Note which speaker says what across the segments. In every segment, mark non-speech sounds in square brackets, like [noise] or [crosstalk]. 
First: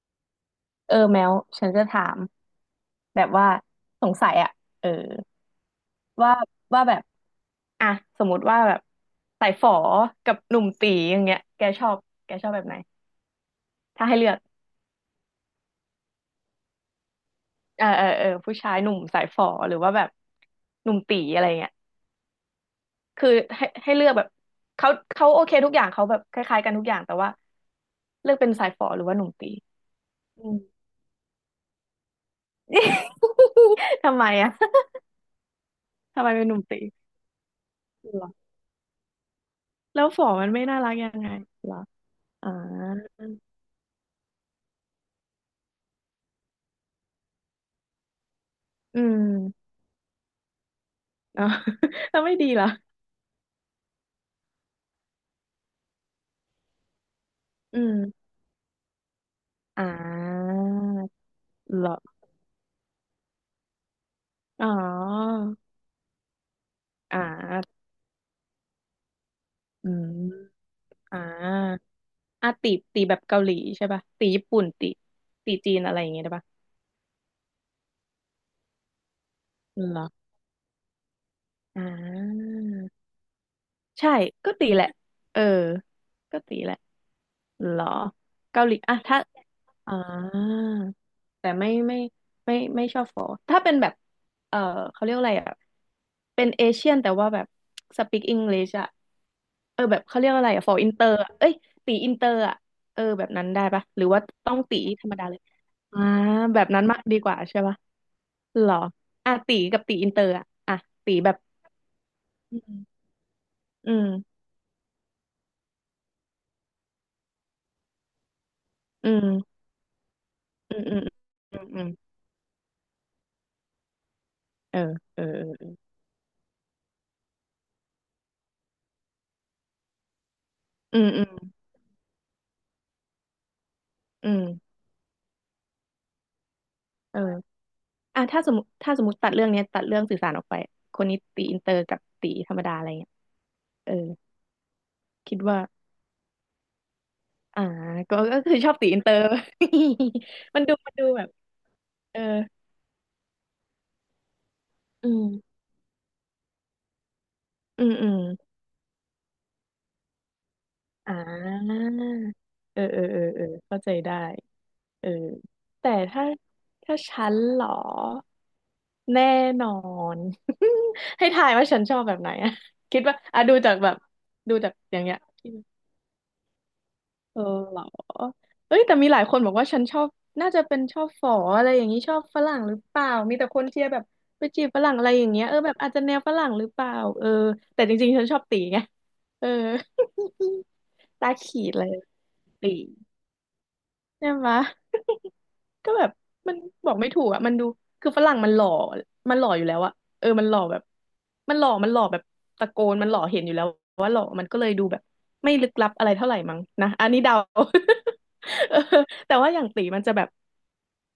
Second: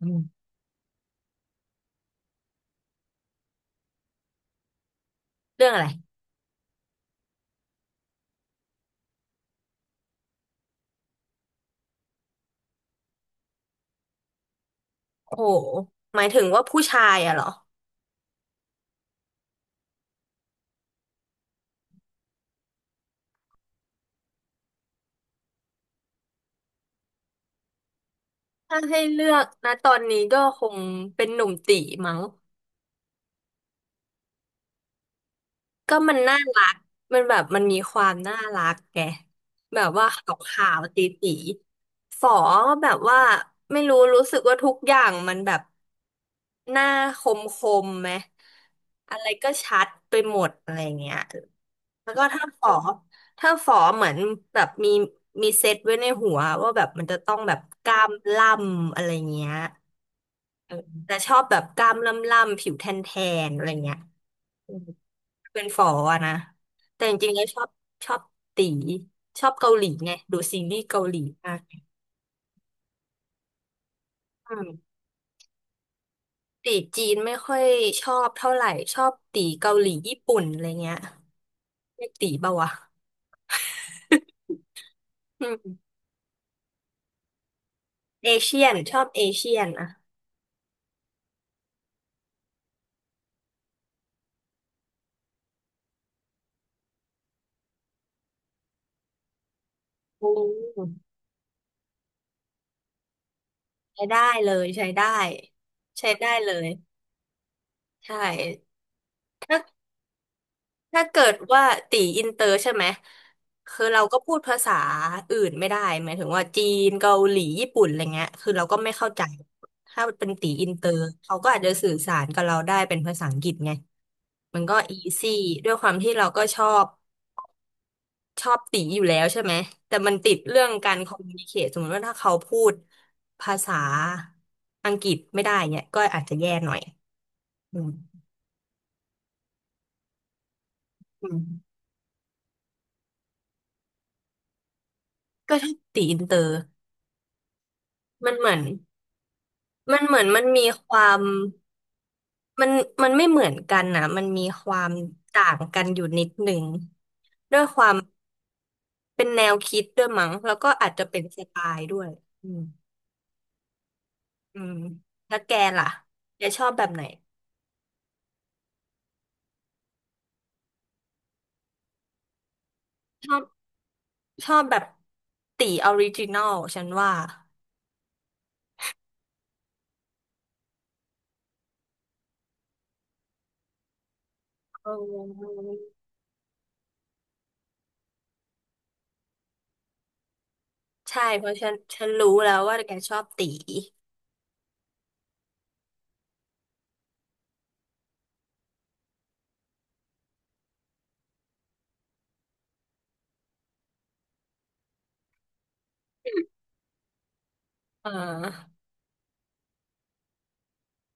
Speaker 1: อืม
Speaker 2: แมวฉันจะถามแบบว่าสงสัยอะเออ
Speaker 1: เรื่องอะไร
Speaker 2: ว่าแบบอ่ะสมมติว่าแบบสายฝอกับหนุ่มตีอย่างเงี้ยแกชอบแบบไหนถ้าให้เลือก
Speaker 1: โอ้โห หมายถึงว่าผู้ชายอะเหรอ
Speaker 2: ผู้ชายหนุ่มสายฝอหรือว่าแบบหนุ่มตีอะไรเงี้ยคือให้เลือกแบบเขาเขาโอเคทุกอย่างเขาแบบคล้ายๆกันทุกอย่างแต่ว่าเลือกเป็นสาย
Speaker 1: ถ้า
Speaker 2: ฝอ
Speaker 1: ให้
Speaker 2: หรือว่าห
Speaker 1: เลื
Speaker 2: นุ่ม
Speaker 1: อก
Speaker 2: ตี
Speaker 1: นะตอนนี้ก็
Speaker 2: อืม
Speaker 1: คงเป็นหนุ่มตีมั้ง
Speaker 2: ทำไมอะ [laughs]
Speaker 1: ก็มัน
Speaker 2: ทำไม
Speaker 1: น่า
Speaker 2: เป็นหนุ่ม
Speaker 1: รัก
Speaker 2: ตี
Speaker 1: มันแบบมันมีความ
Speaker 2: เหรอ
Speaker 1: น่ารักไงแบบ
Speaker 2: แล้
Speaker 1: ว่า
Speaker 2: วฝอ
Speaker 1: ขาว
Speaker 2: มันไม่
Speaker 1: ขา
Speaker 2: น่า
Speaker 1: ว
Speaker 2: รัก
Speaker 1: ตี
Speaker 2: ยัง
Speaker 1: ตี
Speaker 2: ไงเหรอ
Speaker 1: ฝอ
Speaker 2: อ่า
Speaker 1: แบบว่าไม่รู้รู้สึกว่าทุกอย่างมันแบบหน้าคมคมไหม
Speaker 2: อื
Speaker 1: อะไรก็
Speaker 2: ม
Speaker 1: ชัดไปหมดอะไรเงี้ย
Speaker 2: อ๋อ [laughs]
Speaker 1: แล้ว
Speaker 2: แล้ว
Speaker 1: ก็
Speaker 2: ไม่
Speaker 1: ถ้า
Speaker 2: ดีเห
Speaker 1: ฝ
Speaker 2: รอ
Speaker 1: อถ้าฝอเหมือนแบบมีเซตไว้ในหัวว่าแบบมันจะต้องแบบ
Speaker 2: อื
Speaker 1: กล้าม
Speaker 2: ม
Speaker 1: ล่ำอะไรเงี้ย
Speaker 2: อ่า
Speaker 1: เออแต่ชอบแบบก
Speaker 2: เหร
Speaker 1: ล้า
Speaker 2: อ
Speaker 1: มล่ำล่ำผิวแทนแทนอะไรเงี้ย
Speaker 2: อ๋อ
Speaker 1: เป็นฝออะนะแต่จ
Speaker 2: อ่
Speaker 1: ริงๆแล้วชอบ
Speaker 2: า
Speaker 1: ชอบตีชอบเกาหลี
Speaker 2: อื
Speaker 1: ไงดูซี
Speaker 2: ม
Speaker 1: รีส์เกาหลี
Speaker 2: อ่
Speaker 1: มาก
Speaker 2: าอ่าตีแบบเกาหลีใช่ป่ะตีญี่
Speaker 1: อื
Speaker 2: ปุ่น
Speaker 1: ม
Speaker 2: ตีตีจีนอะไรอย่างเงี้ยได้ป่ะ
Speaker 1: ตีจีนไม่ค่อยชอบเท่าไหร่ชอบตีเกาหลี
Speaker 2: เหรอ
Speaker 1: ญี่ปุ่นอะไรเงี้ย
Speaker 2: อ่
Speaker 1: ไม่ตีเป
Speaker 2: า
Speaker 1: ล่าวะ
Speaker 2: ใช่ ก็ตีแหละ เออ
Speaker 1: อืม
Speaker 2: ก็ตีแหละเหรอ
Speaker 1: เอเชี
Speaker 2: เกา
Speaker 1: ย
Speaker 2: ห
Speaker 1: น
Speaker 2: ลี
Speaker 1: ช
Speaker 2: อ่ะ
Speaker 1: อบ
Speaker 2: ถ้า
Speaker 1: เอเชียนอะ
Speaker 2: อ่า แต่ไม่ชอบฟอถ้าเป็นแบบเออเขาเรียกอะไรอ่ะเป็นเอเชียนแต่ว่าแบบสปีกอังกฤษอ่ะเออแบบเขา
Speaker 1: อื
Speaker 2: เรียกอะไรอ่ะฟออิ
Speaker 1: ม
Speaker 2: นเตอร์เอ้ยตีอินเตอร์อ่ะเออแบบนั้นได้ปะห
Speaker 1: ใช้
Speaker 2: รือ
Speaker 1: ได้
Speaker 2: ว่า
Speaker 1: เล
Speaker 2: ต้อง
Speaker 1: ย
Speaker 2: ตี
Speaker 1: ใช้
Speaker 2: ธ
Speaker 1: ได้
Speaker 2: รรมดาเลยอ่า
Speaker 1: ใช้ได้เล
Speaker 2: แบ
Speaker 1: ย
Speaker 2: บนั้นมากดีกว่าใช่ปะ
Speaker 1: ใช่
Speaker 2: หรออ่ะตี
Speaker 1: ถ้า
Speaker 2: กับตีอินเตอร์อ่ะ
Speaker 1: ถ้า
Speaker 2: ตี
Speaker 1: เกิ
Speaker 2: แบ
Speaker 1: ด
Speaker 2: บ
Speaker 1: ว่าตีอินเตอร์
Speaker 2: อื
Speaker 1: ใช่ไหม
Speaker 2: ม
Speaker 1: คือ
Speaker 2: อื
Speaker 1: เราก็พู
Speaker 2: ม
Speaker 1: ดภาษาอื่นไม่ได้หมายถึงว่าจีนเกาหลีญี่ปุ่นอะไรเงี้ยคือเราก็ไม่
Speaker 2: อื
Speaker 1: เข้าใจ
Speaker 2: ม
Speaker 1: ถ้าเป็นตีอิน
Speaker 2: อื
Speaker 1: เต
Speaker 2: ม
Speaker 1: อ
Speaker 2: อืม
Speaker 1: ร์เขาก็
Speaker 2: อื
Speaker 1: อาจ
Speaker 2: ม
Speaker 1: จะ
Speaker 2: อืม
Speaker 1: สื่อสารกับเราได้เป็นภาษาอังกฤษไงมันก็
Speaker 2: เออ
Speaker 1: อี
Speaker 2: เออ
Speaker 1: ซี่ด้วยความที่เราก็ชอบตีอยู่แล้วใช่ไหมแต่มันติดเรื่องการคอม
Speaker 2: ออืมอื
Speaker 1: มูนิเค
Speaker 2: ม
Speaker 1: ชสมมติว่าถ้าเขาพูดภาษา
Speaker 2: อืม
Speaker 1: อังกฤษไม่ได้เนี่ยก็อาจจะแย่หน่อย
Speaker 2: เออ
Speaker 1: อืม
Speaker 2: อ่ะถ้าสมมติตัดเรื่องเนี้ยตัดเรื่องสื่อสารออกไปคนนี้
Speaker 1: อืม
Speaker 2: ตีอินเตอร์กับตีธรรมดาอะไรเงี้ยเออคิด
Speaker 1: ก็
Speaker 2: ว่า
Speaker 1: ถ้าตีอินเตอร์
Speaker 2: อ่า
Speaker 1: มัน
Speaker 2: ก็
Speaker 1: เหมื
Speaker 2: คือ
Speaker 1: อน
Speaker 2: ชอบตีอินเตอร์
Speaker 1: มันเหมือนมัน
Speaker 2: [laughs] มัน
Speaker 1: มี
Speaker 2: ดู
Speaker 1: ความ
Speaker 2: แบบเออ
Speaker 1: มันมันไม่เหมือนกันนะมันมีความ
Speaker 2: อื
Speaker 1: ต่า
Speaker 2: ม
Speaker 1: งกันอยู่นิดหนึ่งด้วยความ
Speaker 2: อืม
Speaker 1: เป็นแนวคิดด้วยมั้งแล้วก็อาจจะ
Speaker 2: อ่า
Speaker 1: เป็นสไตล์ด้วยอืม
Speaker 2: เออเข้าใจได้
Speaker 1: อืม
Speaker 2: เออ
Speaker 1: แล้วแกล่ะ
Speaker 2: แต่ถ้า
Speaker 1: แกชอบแบบไหน
Speaker 2: ฉันเหรอแน่นอน [laughs] ให้ทายว่าฉันชอบแบบไหนอะคิดว่า
Speaker 1: ชอ
Speaker 2: อ่ะ
Speaker 1: บ
Speaker 2: ดูจากแบบ
Speaker 1: ช
Speaker 2: ดู
Speaker 1: อบ
Speaker 2: จาก
Speaker 1: แบบ
Speaker 2: อย่างเงี้ย
Speaker 1: ตีออริจินอลฉันว่า
Speaker 2: เออเหรอเอ้ยแต่มีหลายคนบอกว่าฉันชอบน่าจะเป็นชอบฝออะไรอย่างนี้ชอบฝรั่งหรือเปล่ามีแต่คนเชียร์แบบไปจีบฝ
Speaker 1: เอ
Speaker 2: รั่งอะไรอย่างเงี้ยเออ
Speaker 1: อ
Speaker 2: แบบอาจจะแนวฝรั่งหรือเปล่าเออแต่จริงๆฉันชอบตีไงเออ
Speaker 1: ใช่
Speaker 2: [laughs] ตา
Speaker 1: เพราะ
Speaker 2: ขี
Speaker 1: ฉั
Speaker 2: ด
Speaker 1: น
Speaker 2: เลย
Speaker 1: ฉันรู้แล้วว่า
Speaker 2: ตี
Speaker 1: แกชอบตี
Speaker 2: ใช่ไหม ก็แบบมันบอกไม่ถูกอ่ะมันดูคือฝรั่งมันหล่ออยู่แล้วอ่ะเออมันหล่อแบบมันหล่อแบบตะโกนมันหล่อเห็นอยู่แล้วว่าหล่อมันก็เลยดูแบบไม่ลึกลับอะไรเท่าไหร่มั้งนะอันนี้เดา
Speaker 1: อ่
Speaker 2: [laughs] เอ
Speaker 1: า
Speaker 2: อแต่ว่าอย่างตี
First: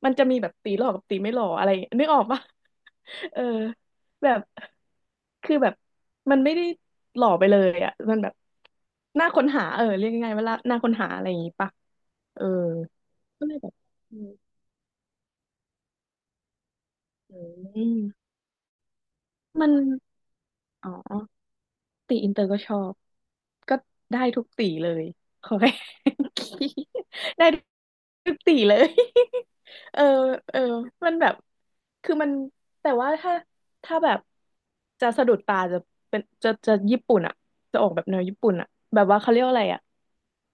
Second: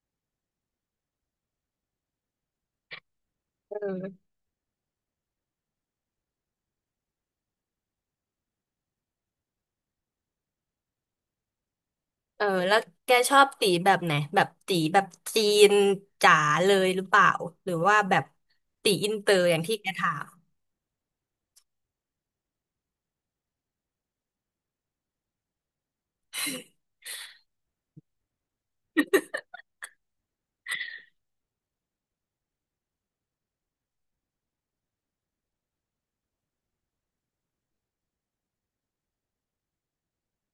Speaker 2: มันจะมีแบบตีหล่อกับตีไม่หล่ออะไรนึกออกปะ [laughs] เออ
Speaker 1: เ
Speaker 2: แบ
Speaker 1: ออ
Speaker 2: บคือแบบมันไม่ได้หล่อไปเลยอ่ะมันแบบน่าค้นหาเออเรียกง่ายๆว่าน่าค้นหาอะไรอย่างงี้ปะเอ
Speaker 1: เอ
Speaker 2: อ
Speaker 1: อแล้วแกชอ
Speaker 2: ก็
Speaker 1: บ
Speaker 2: เลย
Speaker 1: ตี
Speaker 2: แบบ
Speaker 1: แบบไหนแบบตีแบบจีนจ๋าเลยหรือเปล่า
Speaker 2: อ
Speaker 1: หรือ
Speaker 2: ืม
Speaker 1: ว่าแบบตีอินเตอร์อย่าง
Speaker 2: มัน
Speaker 1: ที่แกถาม
Speaker 2: อ๋อ ตีอินเตอร์ก็ชอบก็ได้ทุกตีเลยขอให้ [laughs] ได้ทุกตีเลย [laughs] เออเออมันแบบคือมันแต่ว่าถ้าแบบจะสะดุดตาจะเป็นจะญี่ปุ่นอ่ะจะออกแบบแนวญี่ปุ่นอ่ะแบบว่าเขาเรียกว่าอะไรอ่ะ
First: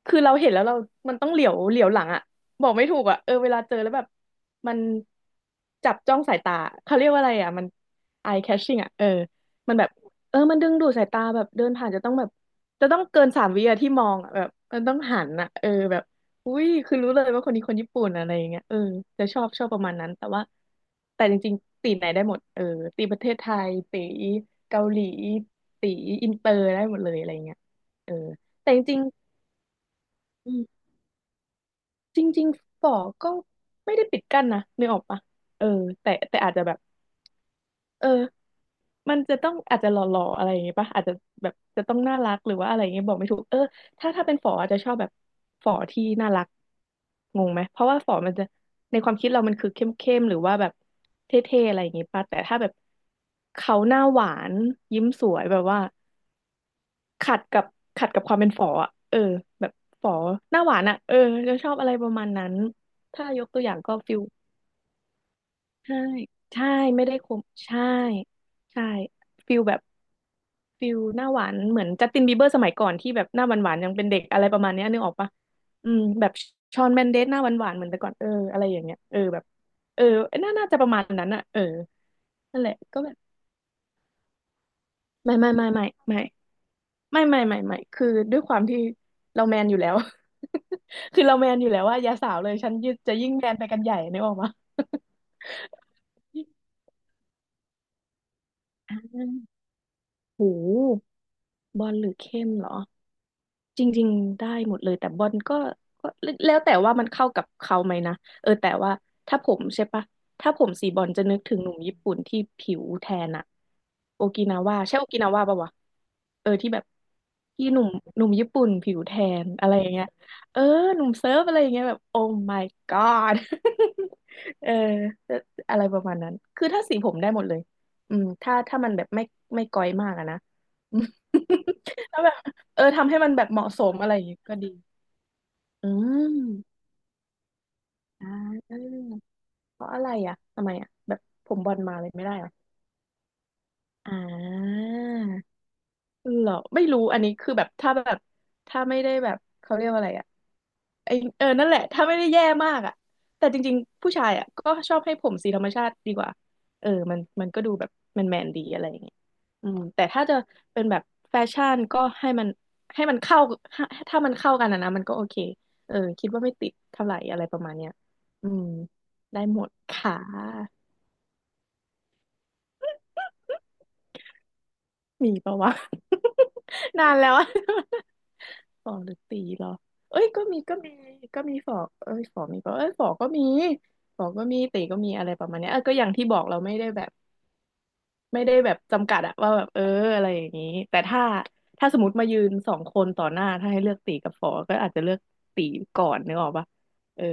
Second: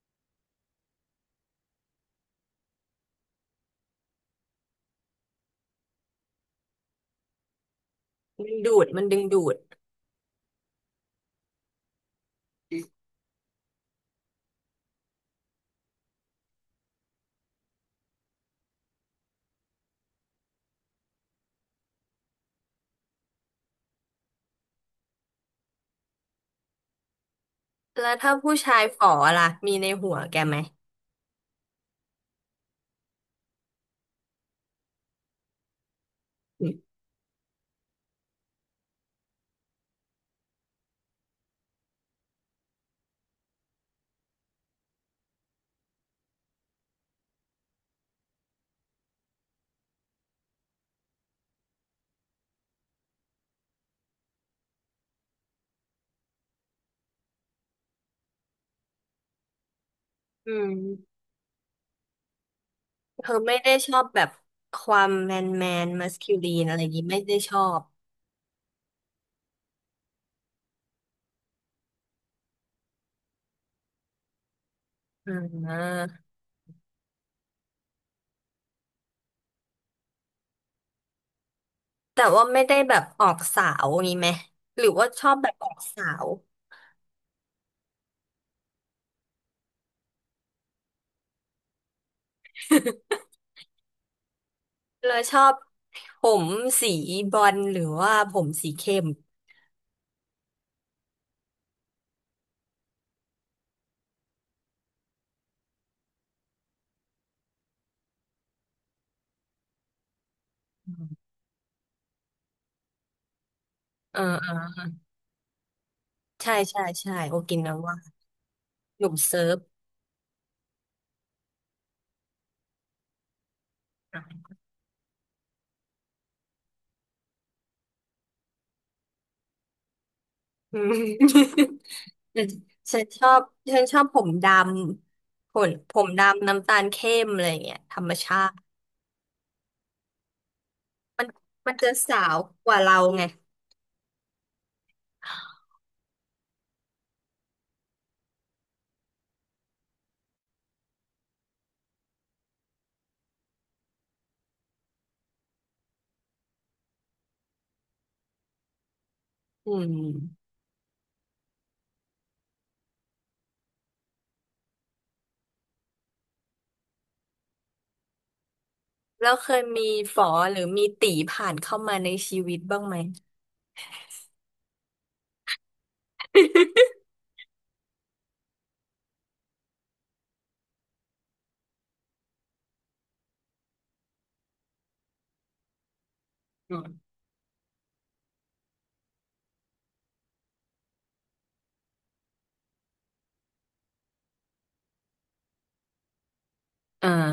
Speaker 2: คือเราเห็นแล้วเรามันต้องเหลียวหลังอ่ะบอกไม่ถูกอ่ะเออเวลาเจอแล้วแบบมันจับจ้องสายตาเขาเรียกว่าอะไรอ่ะมัน eye
Speaker 1: มันดู
Speaker 2: catching
Speaker 1: ด
Speaker 2: อ่ะ
Speaker 1: มั
Speaker 2: เอ
Speaker 1: น
Speaker 2: อ
Speaker 1: ดึงดูด
Speaker 2: มันแบบ เออมันดึงดูดสายตาแบบเดินผ่านจะต้องแบบจะต้องเกินสามวิอะที่มองอะแบบมันต้องหันอะเออแบบอุ้ยคือรู้เลยว่าคนนี้คนญี่ปุ่นอะไรอย่างเงี้ยเออจะชอบชอบประมาณนั้นแต่ว่าแต่จริงๆตีไหนได้หมดเออตีประเทศไทยตีเกาหลีตีอินเตอร์ได้หมดเลยอะไรอย่างเงี้ย
Speaker 1: แล้
Speaker 2: เออ
Speaker 1: วถ้าผู้
Speaker 2: แต่
Speaker 1: ชา
Speaker 2: จ
Speaker 1: ยฝ
Speaker 2: ริง
Speaker 1: อล่ะมีในหัวแก
Speaker 2: ๆอื
Speaker 1: ไหม
Speaker 2: มจริงๆฝอก็ไม่ได้ปิดกั้นนะนึกออกปะเออแต่อาจจะ
Speaker 1: อื
Speaker 2: แบบ
Speaker 1: ม
Speaker 2: เออ มันจะต้องอาจจะหล่อๆอะไรอย่างงี้ป่ะอาจจะแบบจะต้องน่ารักหรือว่าอะไรอย่างเงี้ยบอกไม่ถูกเออถ้าเป็นฝออาจจะชอบแบบฝอที่น่ารักงงไหมเพราะว่าฝอมันจะในความคิดเรามันคือเข้มๆหรือว่าแบบเท่ๆอะไรอย่างงี้ป่ะแต่ถ้าแบบเขาหน้าหวานยิ้มสวยแบบว่าขัดกับขัดกับความเป็นฝออ่ะเออแบบฝอ
Speaker 1: อื
Speaker 2: หน้าหวานอ่ะเอ
Speaker 1: ม
Speaker 2: อจะชอบอะไรประมาณนั้น
Speaker 1: เธ
Speaker 2: ถ้า
Speaker 1: อ
Speaker 2: ยก
Speaker 1: ไม่
Speaker 2: ตัวอ
Speaker 1: ได้
Speaker 2: ย่าง
Speaker 1: ช
Speaker 2: ก็
Speaker 1: อบ
Speaker 2: ฟิ
Speaker 1: แบ
Speaker 2: ล
Speaker 1: บความแมนแมน
Speaker 2: ใช่
Speaker 1: มัสคิลีน
Speaker 2: ใช่
Speaker 1: อะไรอย่าง
Speaker 2: ไม่
Speaker 1: นี้
Speaker 2: ได้
Speaker 1: ไม่
Speaker 2: ค
Speaker 1: ได้
Speaker 2: ม
Speaker 1: ชอ
Speaker 2: ใช่
Speaker 1: บ
Speaker 2: ใช่ฟิลแบบ ฟิลหน้าหวานเหมือนจัสตินบีเบอร์สมัยก่อนที่แบบหน้าหวานหวานยังเป็นเด็กอะไรประมาณเนี้ยนึกออกปะ
Speaker 1: อ
Speaker 2: อืม
Speaker 1: ่า
Speaker 2: แบบชอนแมนเดสหน้าหวานหวานเหมือนแต่ก่อนเอออะไรอย่างเงี้ยเออแบบเออน่าจะประมาณนั้นอะเออ
Speaker 1: แต่ว่า
Speaker 2: นั่
Speaker 1: ไม่
Speaker 2: นแห
Speaker 1: ได้
Speaker 2: ละ
Speaker 1: แบ
Speaker 2: ก็
Speaker 1: บ
Speaker 2: แบบ
Speaker 1: ออกสาวงี้ไหมหรือว่าชอ
Speaker 2: ไม่
Speaker 1: บแบ
Speaker 2: ไม่
Speaker 1: บอ
Speaker 2: ไม่
Speaker 1: อก
Speaker 2: ไม่
Speaker 1: สา
Speaker 2: ไม่
Speaker 1: ว
Speaker 2: ไม่คือด้วยความที่เราแมนอยู่แล้ว [laughs] คือเราแมนอยู่แล้วว่าอย่าสาวเลยฉันยิ่งจะยิ่งแมนไปกันใหญ่นึกออกปะ
Speaker 1: แล้วชอบผมสีบรอลหรือว่าผมสีเข้ม
Speaker 2: [laughs] โหบอลหรือเข้มเหรอ จริงๆได้หมดเลยแต่บอลก็แล้วแต่ว่ามันเข้ากับเขาไหมนะเออแต่ว่าถ้าผมใช่ปะถ้าผมสีบอลจะนึกถึงหนุ่มญี่ปุ่นที่ผิวแทนอะ
Speaker 1: เอ
Speaker 2: โอกินาวา
Speaker 1: อ
Speaker 2: ใช่โอกินาวาปะวะเออ
Speaker 1: ใช่
Speaker 2: ที่แบ
Speaker 1: ใช่
Speaker 2: บ
Speaker 1: ใช่โอกิ
Speaker 2: ที่
Speaker 1: นา
Speaker 2: หนุ่ม
Speaker 1: ว่า
Speaker 2: หนุ่มญี่ปุ่นผิว
Speaker 1: หนุ่
Speaker 2: แท
Speaker 1: มเซิ
Speaker 2: น
Speaker 1: ร์ฟ
Speaker 2: อะไรอย่างเงี้ยเออหนุ่มเซิร์ฟอะไรอย่างเงี้ยแบบโอ้ my god
Speaker 1: อ่
Speaker 2: [laughs] เอออะไรประมาณนั้นคือถ้าสีผมได้หมดเลยอืมถ้ามันแบบไม่ก้อยมากอะนะ
Speaker 1: ืม
Speaker 2: [laughs] ถ้าแบบ
Speaker 1: [laughs]
Speaker 2: เออ
Speaker 1: ฉัน
Speaker 2: ทำให้
Speaker 1: ชอ
Speaker 2: มัน
Speaker 1: บ
Speaker 2: แบบเหมาะ
Speaker 1: ฉั
Speaker 2: ส
Speaker 1: น
Speaker 2: ม
Speaker 1: ชอบ
Speaker 2: อะไร
Speaker 1: ผ
Speaker 2: อย่าง
Speaker 1: ม
Speaker 2: เงี้ย
Speaker 1: ด
Speaker 2: ก็ดี
Speaker 1: ำผม
Speaker 2: อื
Speaker 1: ผมดำน้ำตา
Speaker 2: ม
Speaker 1: ลเข้มอะไรอย่างเงี้ยธรรม
Speaker 2: อ่
Speaker 1: ชาติ
Speaker 2: าเพราะอะไรอ่ะทำไมอ่ะแบบ
Speaker 1: มัน
Speaker 2: ผมบ
Speaker 1: มั
Speaker 2: อ
Speaker 1: น
Speaker 2: ล
Speaker 1: จะ
Speaker 2: มาเลย
Speaker 1: สา
Speaker 2: ไม่ได้
Speaker 1: ว
Speaker 2: เหรอ
Speaker 1: กว่าเราไง
Speaker 2: อ่าเหรอ ไม่รู้อันนี้คือแบบถ้าแบบถ้าไม่ได้แบบเขาเรียกว่าอะไรอ่ะ ไอเออ นั่นแหละ ถ้าไม่ได้แย่มากอ่ะแต่จริงๆ ผู้ชายอ่ะก็ชอบให้ผมสีธรรมชาติดีกว่า เออ มันก็ดูแบบแมนแมนดีอะไรอย่างเงี้ยอื
Speaker 1: อื
Speaker 2: มแต่ถ้าจะ
Speaker 1: ม
Speaker 2: เป็นแบบแฟชั่นก็ให้มันเข้าถ้ามันเข้ากันอะนะ มันก็โอเค เออ คิดว่าไม่ติดเท่าไหร่อะไรประมาณเนี้ยอืม
Speaker 1: แล้ว
Speaker 2: ได้
Speaker 1: เค
Speaker 2: ห
Speaker 1: ย
Speaker 2: มด
Speaker 1: มี
Speaker 2: ค่
Speaker 1: ฝอหรือ
Speaker 2: ะ
Speaker 1: มีตีผ่านเข้ามาในชีวิตบ้างไหม
Speaker 2: มีปะวะ
Speaker 1: [laughs]
Speaker 2: [laughs] นานแล้วอะ [laughs] ฝอหรือตีเหรอเอ้ยก็มีก็มีฝอเอ้ยฝอมีปะเอ้ยฝอก็มีฝอก็มีตีก็มีอะไรประมาณเนี้ยเออก็อย่างที่บอกเราไม่
Speaker 1: อื
Speaker 2: ได้
Speaker 1: ม [laughs]
Speaker 2: แบบไม่ได้แบบจำกัดอะว่าแบบเอออะไรอย่างนี้แต่ถ้าถ้าสมมติมายืนสองคนต่อหน้าถ้าให้เลือกตีกับฝอก็อาจจะเลือกตีก่อนนึกออกปะ
Speaker 1: อ่า
Speaker 2: เออ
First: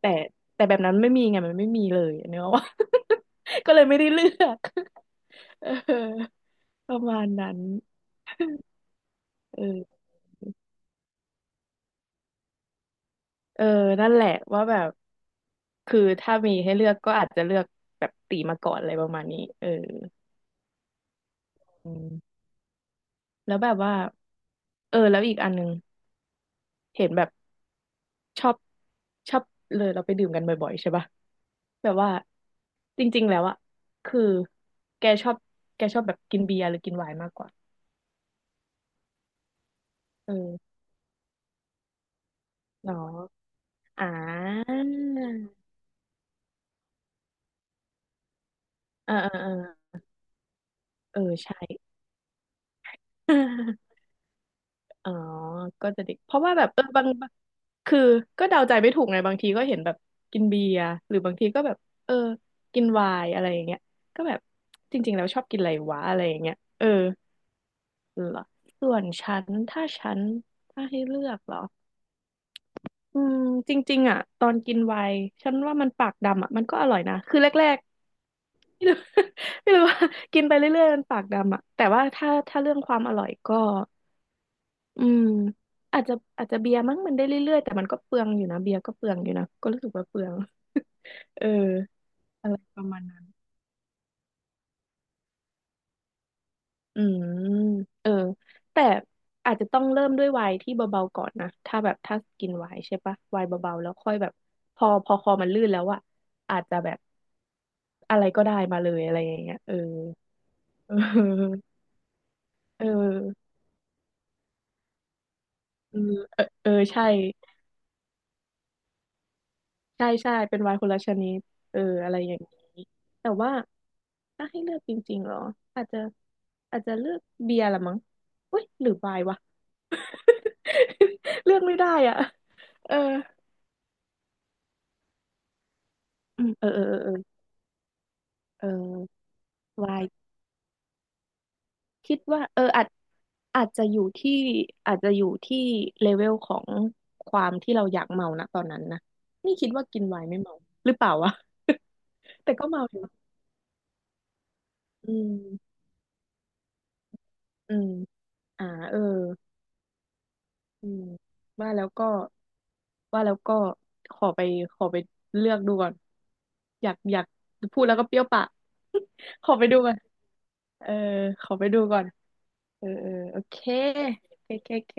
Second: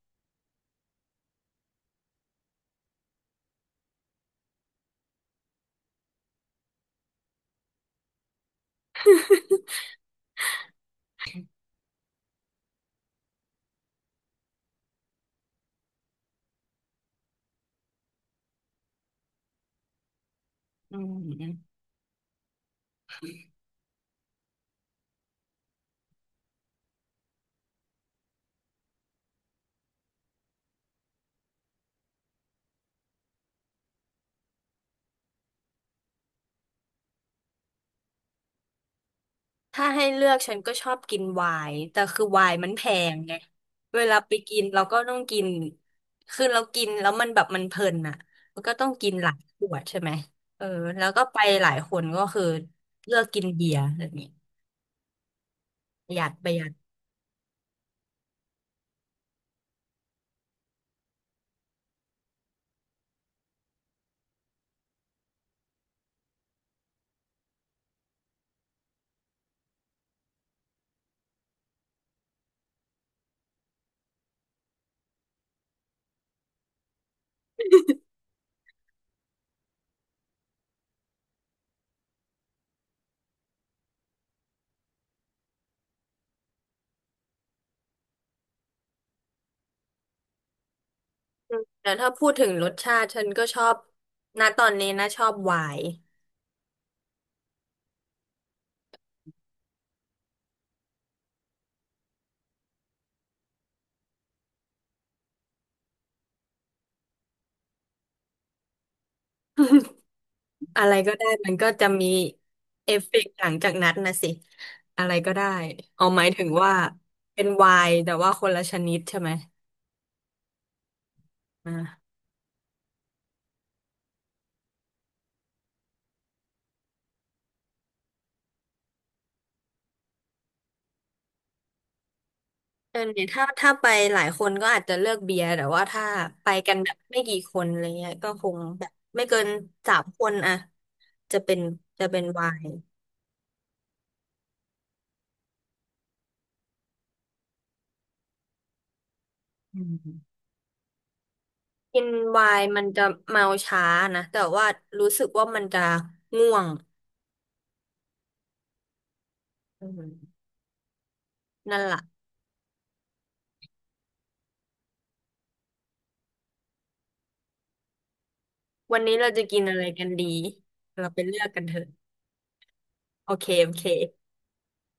Speaker 2: แต่แต่แบบนั้นไม่มีไงมันไม่มีเลยนึกออกปะ [laughs] ก็เลยไม่ได้เลือก [laughs] เออประมาณนั้น
Speaker 1: [laughs]
Speaker 2: เออ เออนั่นแหละว่าแบบ คือถ้ามีให้เลือกก็อาจจะเลือกแบบตีมาก่อนอะไรประมาณนี้เออ
Speaker 1: อืม
Speaker 2: อืมแล้วแบบว่า เออแล้วอีกอันหนึงเห็นแบบชอบชอบเลยเราไปดื่มกันบ่อยๆใช่ปะ แบบว่าจริงๆแล้วอะคือแกชอบแกชอบแบบกินเบียร์หรือกินไวน์มากกว่า
Speaker 1: ถ้าให้เลือกฉันก็
Speaker 2: เออ
Speaker 1: ชอบกินไวน์แต่คือไวน์มันแพ
Speaker 2: เนอ
Speaker 1: ง
Speaker 2: ะ
Speaker 1: ไงเว
Speaker 2: อ่
Speaker 1: ลาไปกิน
Speaker 2: า
Speaker 1: เราก็ต้องกินคือเรากินแล้วมันแบบมันเพลินอ่ะมันก็ต้องกิ
Speaker 2: เอ
Speaker 1: น
Speaker 2: อ
Speaker 1: ห
Speaker 2: เออ
Speaker 1: ลาย
Speaker 2: เออ
Speaker 1: ขวดใช่ไหมเออแล้ว
Speaker 2: เออ
Speaker 1: ก็ไป
Speaker 2: ใช่
Speaker 1: หลายคนก็คือเลือกกินเบียร์
Speaker 2: [laughs]
Speaker 1: แบบนี้
Speaker 2: อ๋อก็จะ
Speaker 1: ป
Speaker 2: ดิ
Speaker 1: ระหยั
Speaker 2: เพ
Speaker 1: ด
Speaker 2: ราะ
Speaker 1: ป
Speaker 2: ว่า
Speaker 1: ระห
Speaker 2: แบ
Speaker 1: ยั
Speaker 2: บ
Speaker 1: ด
Speaker 2: เออบางบางคือก็เดาใจไม่ถูกไงบางทีก็เห็นแบบกินเบียร์หรือบางทีก็แบบเออกินไวน์อะไรอย่างเงี้ยก็แบบจริงๆแล้วชอบกินอะไรวะอะไรอย่างเงี้ยเออเหรอส่วนฉันถ้าฉันถ้าให้เลือกเหรออืมจริงๆอ่ะตอนกินไวน์ฉันว่ามันปากดำอ่ะมันก็อร่อยนะคือแรกๆไม่รู้ [laughs] ไม่รู้ว่ากินไปเรื่อยๆมันปากดำอ่ะแต่ว่าถ้าถ้าเรื่องความอร่อยก็ อืมอาจจะเบียร์มั้งมันได้เรื่อยๆแต่มันก็เปลืองอยู่นะเบียร์ก็เปลืองอยู่นะก็รู้สึกว่าเปลืองเออ
Speaker 1: อืมแต่ถ้าพูดถึ
Speaker 2: อะ
Speaker 1: ง
Speaker 2: ไร
Speaker 1: รส
Speaker 2: ประ
Speaker 1: ชา
Speaker 2: มาณ
Speaker 1: ติ
Speaker 2: นั้
Speaker 1: ฉั
Speaker 2: น
Speaker 1: นก็ชอบณตอนนี้นะชอบไวน์
Speaker 2: อืมเออแต่อาจจะต้องเริ่มด้วยไวน์ที่เบาๆก่อนนะถ้าแบบถ้ากินไวน์ใช่ปะไวน์เบาๆแล้วค่อยแบบพอคอมันลื่นแล้วอะอาจจะแบบอะไรก็ได้มาเลยอะไรอย่างเงี้ยเออ
Speaker 1: อะ
Speaker 2: เ
Speaker 1: ไรก็ได้มัน
Speaker 2: ออ
Speaker 1: ก็จะมี
Speaker 2: เอ
Speaker 1: เอฟเฟกต์หลั
Speaker 2: อ
Speaker 1: งจากนั้นนะสิอะไรก็ได้
Speaker 2: เออ
Speaker 1: เอาหมายถึง
Speaker 2: เออ
Speaker 1: ว่า
Speaker 2: ใช่
Speaker 1: เป็นไวน์แต่ว่าคนละชนิดใช่ไหม
Speaker 2: ใช่ใช่เป็นไวน์คนละชนิดเออ
Speaker 1: อ่า
Speaker 2: อะไรอย่างนี้แต่ว่าถ้าให้เลือกจริงๆเหรออาจจะอาจจะเลือกเบียร์ละมั้งเว้ยหรือไวน์วะ [laughs] เลือกไม่ได้อ่ะเอ
Speaker 1: เอ
Speaker 2: อ
Speaker 1: อเนี่ยถ้าไปหลายคนก็อาจจะเลือกเบียร์แต่ว่าถ้า
Speaker 2: อื
Speaker 1: ไป
Speaker 2: มเออ
Speaker 1: กัน
Speaker 2: เออ
Speaker 1: แบบ
Speaker 2: เออ
Speaker 1: ไม่กี่คนอะไรเงี้ยก็คง
Speaker 2: เออ
Speaker 1: แบบไม่
Speaker 2: เออ
Speaker 1: เกินสา
Speaker 2: วาย
Speaker 1: มคนอะจะเป็นจะ
Speaker 2: คิ
Speaker 1: เป็
Speaker 2: ด
Speaker 1: นไว
Speaker 2: ว่าเออ
Speaker 1: น์
Speaker 2: อาจจะอยู่ที่อาจจะอยู่ที่เลเวลของความที่เราอยากเมานะตอนนั้นนะนี่คิด
Speaker 1: อื
Speaker 2: ว่ากินไวน์
Speaker 1: ม
Speaker 2: ไม่เมาหรือเปล่าวะ
Speaker 1: กินไว
Speaker 2: [laughs] แต่ก็
Speaker 1: น์มั
Speaker 2: เมา
Speaker 1: น
Speaker 2: อ
Speaker 1: จะ
Speaker 2: ยู่
Speaker 1: เมาช้านะแต่ว่ารู้
Speaker 2: อื
Speaker 1: สึกว่ามัน
Speaker 2: ม
Speaker 1: จะง่วง
Speaker 2: อืมอ่าเออ
Speaker 1: อืม
Speaker 2: อืมว่า
Speaker 1: นั่น
Speaker 2: แล้ว
Speaker 1: ล่ะ
Speaker 2: ก็ว่าแล้วก็ขอไปขอไปเลือกดูก่อนอยากพูดแล้วก็เปรี้ยวปาก
Speaker 1: วันนี้เราจะ
Speaker 2: [laughs] ขอ
Speaker 1: กิน
Speaker 2: ไป
Speaker 1: อะ
Speaker 2: ดู
Speaker 1: ไร
Speaker 2: ก่อน
Speaker 1: กันดี
Speaker 2: เออ
Speaker 1: เราไปเลื
Speaker 2: ข
Speaker 1: อก
Speaker 2: อ
Speaker 1: กัน
Speaker 2: ไป
Speaker 1: เถ
Speaker 2: ดู
Speaker 1: อะ
Speaker 2: ก่อนเออเออ
Speaker 1: โอ
Speaker 2: โอ
Speaker 1: เค
Speaker 2: เค
Speaker 1: โอเค
Speaker 2: โอเคโอเคโอเค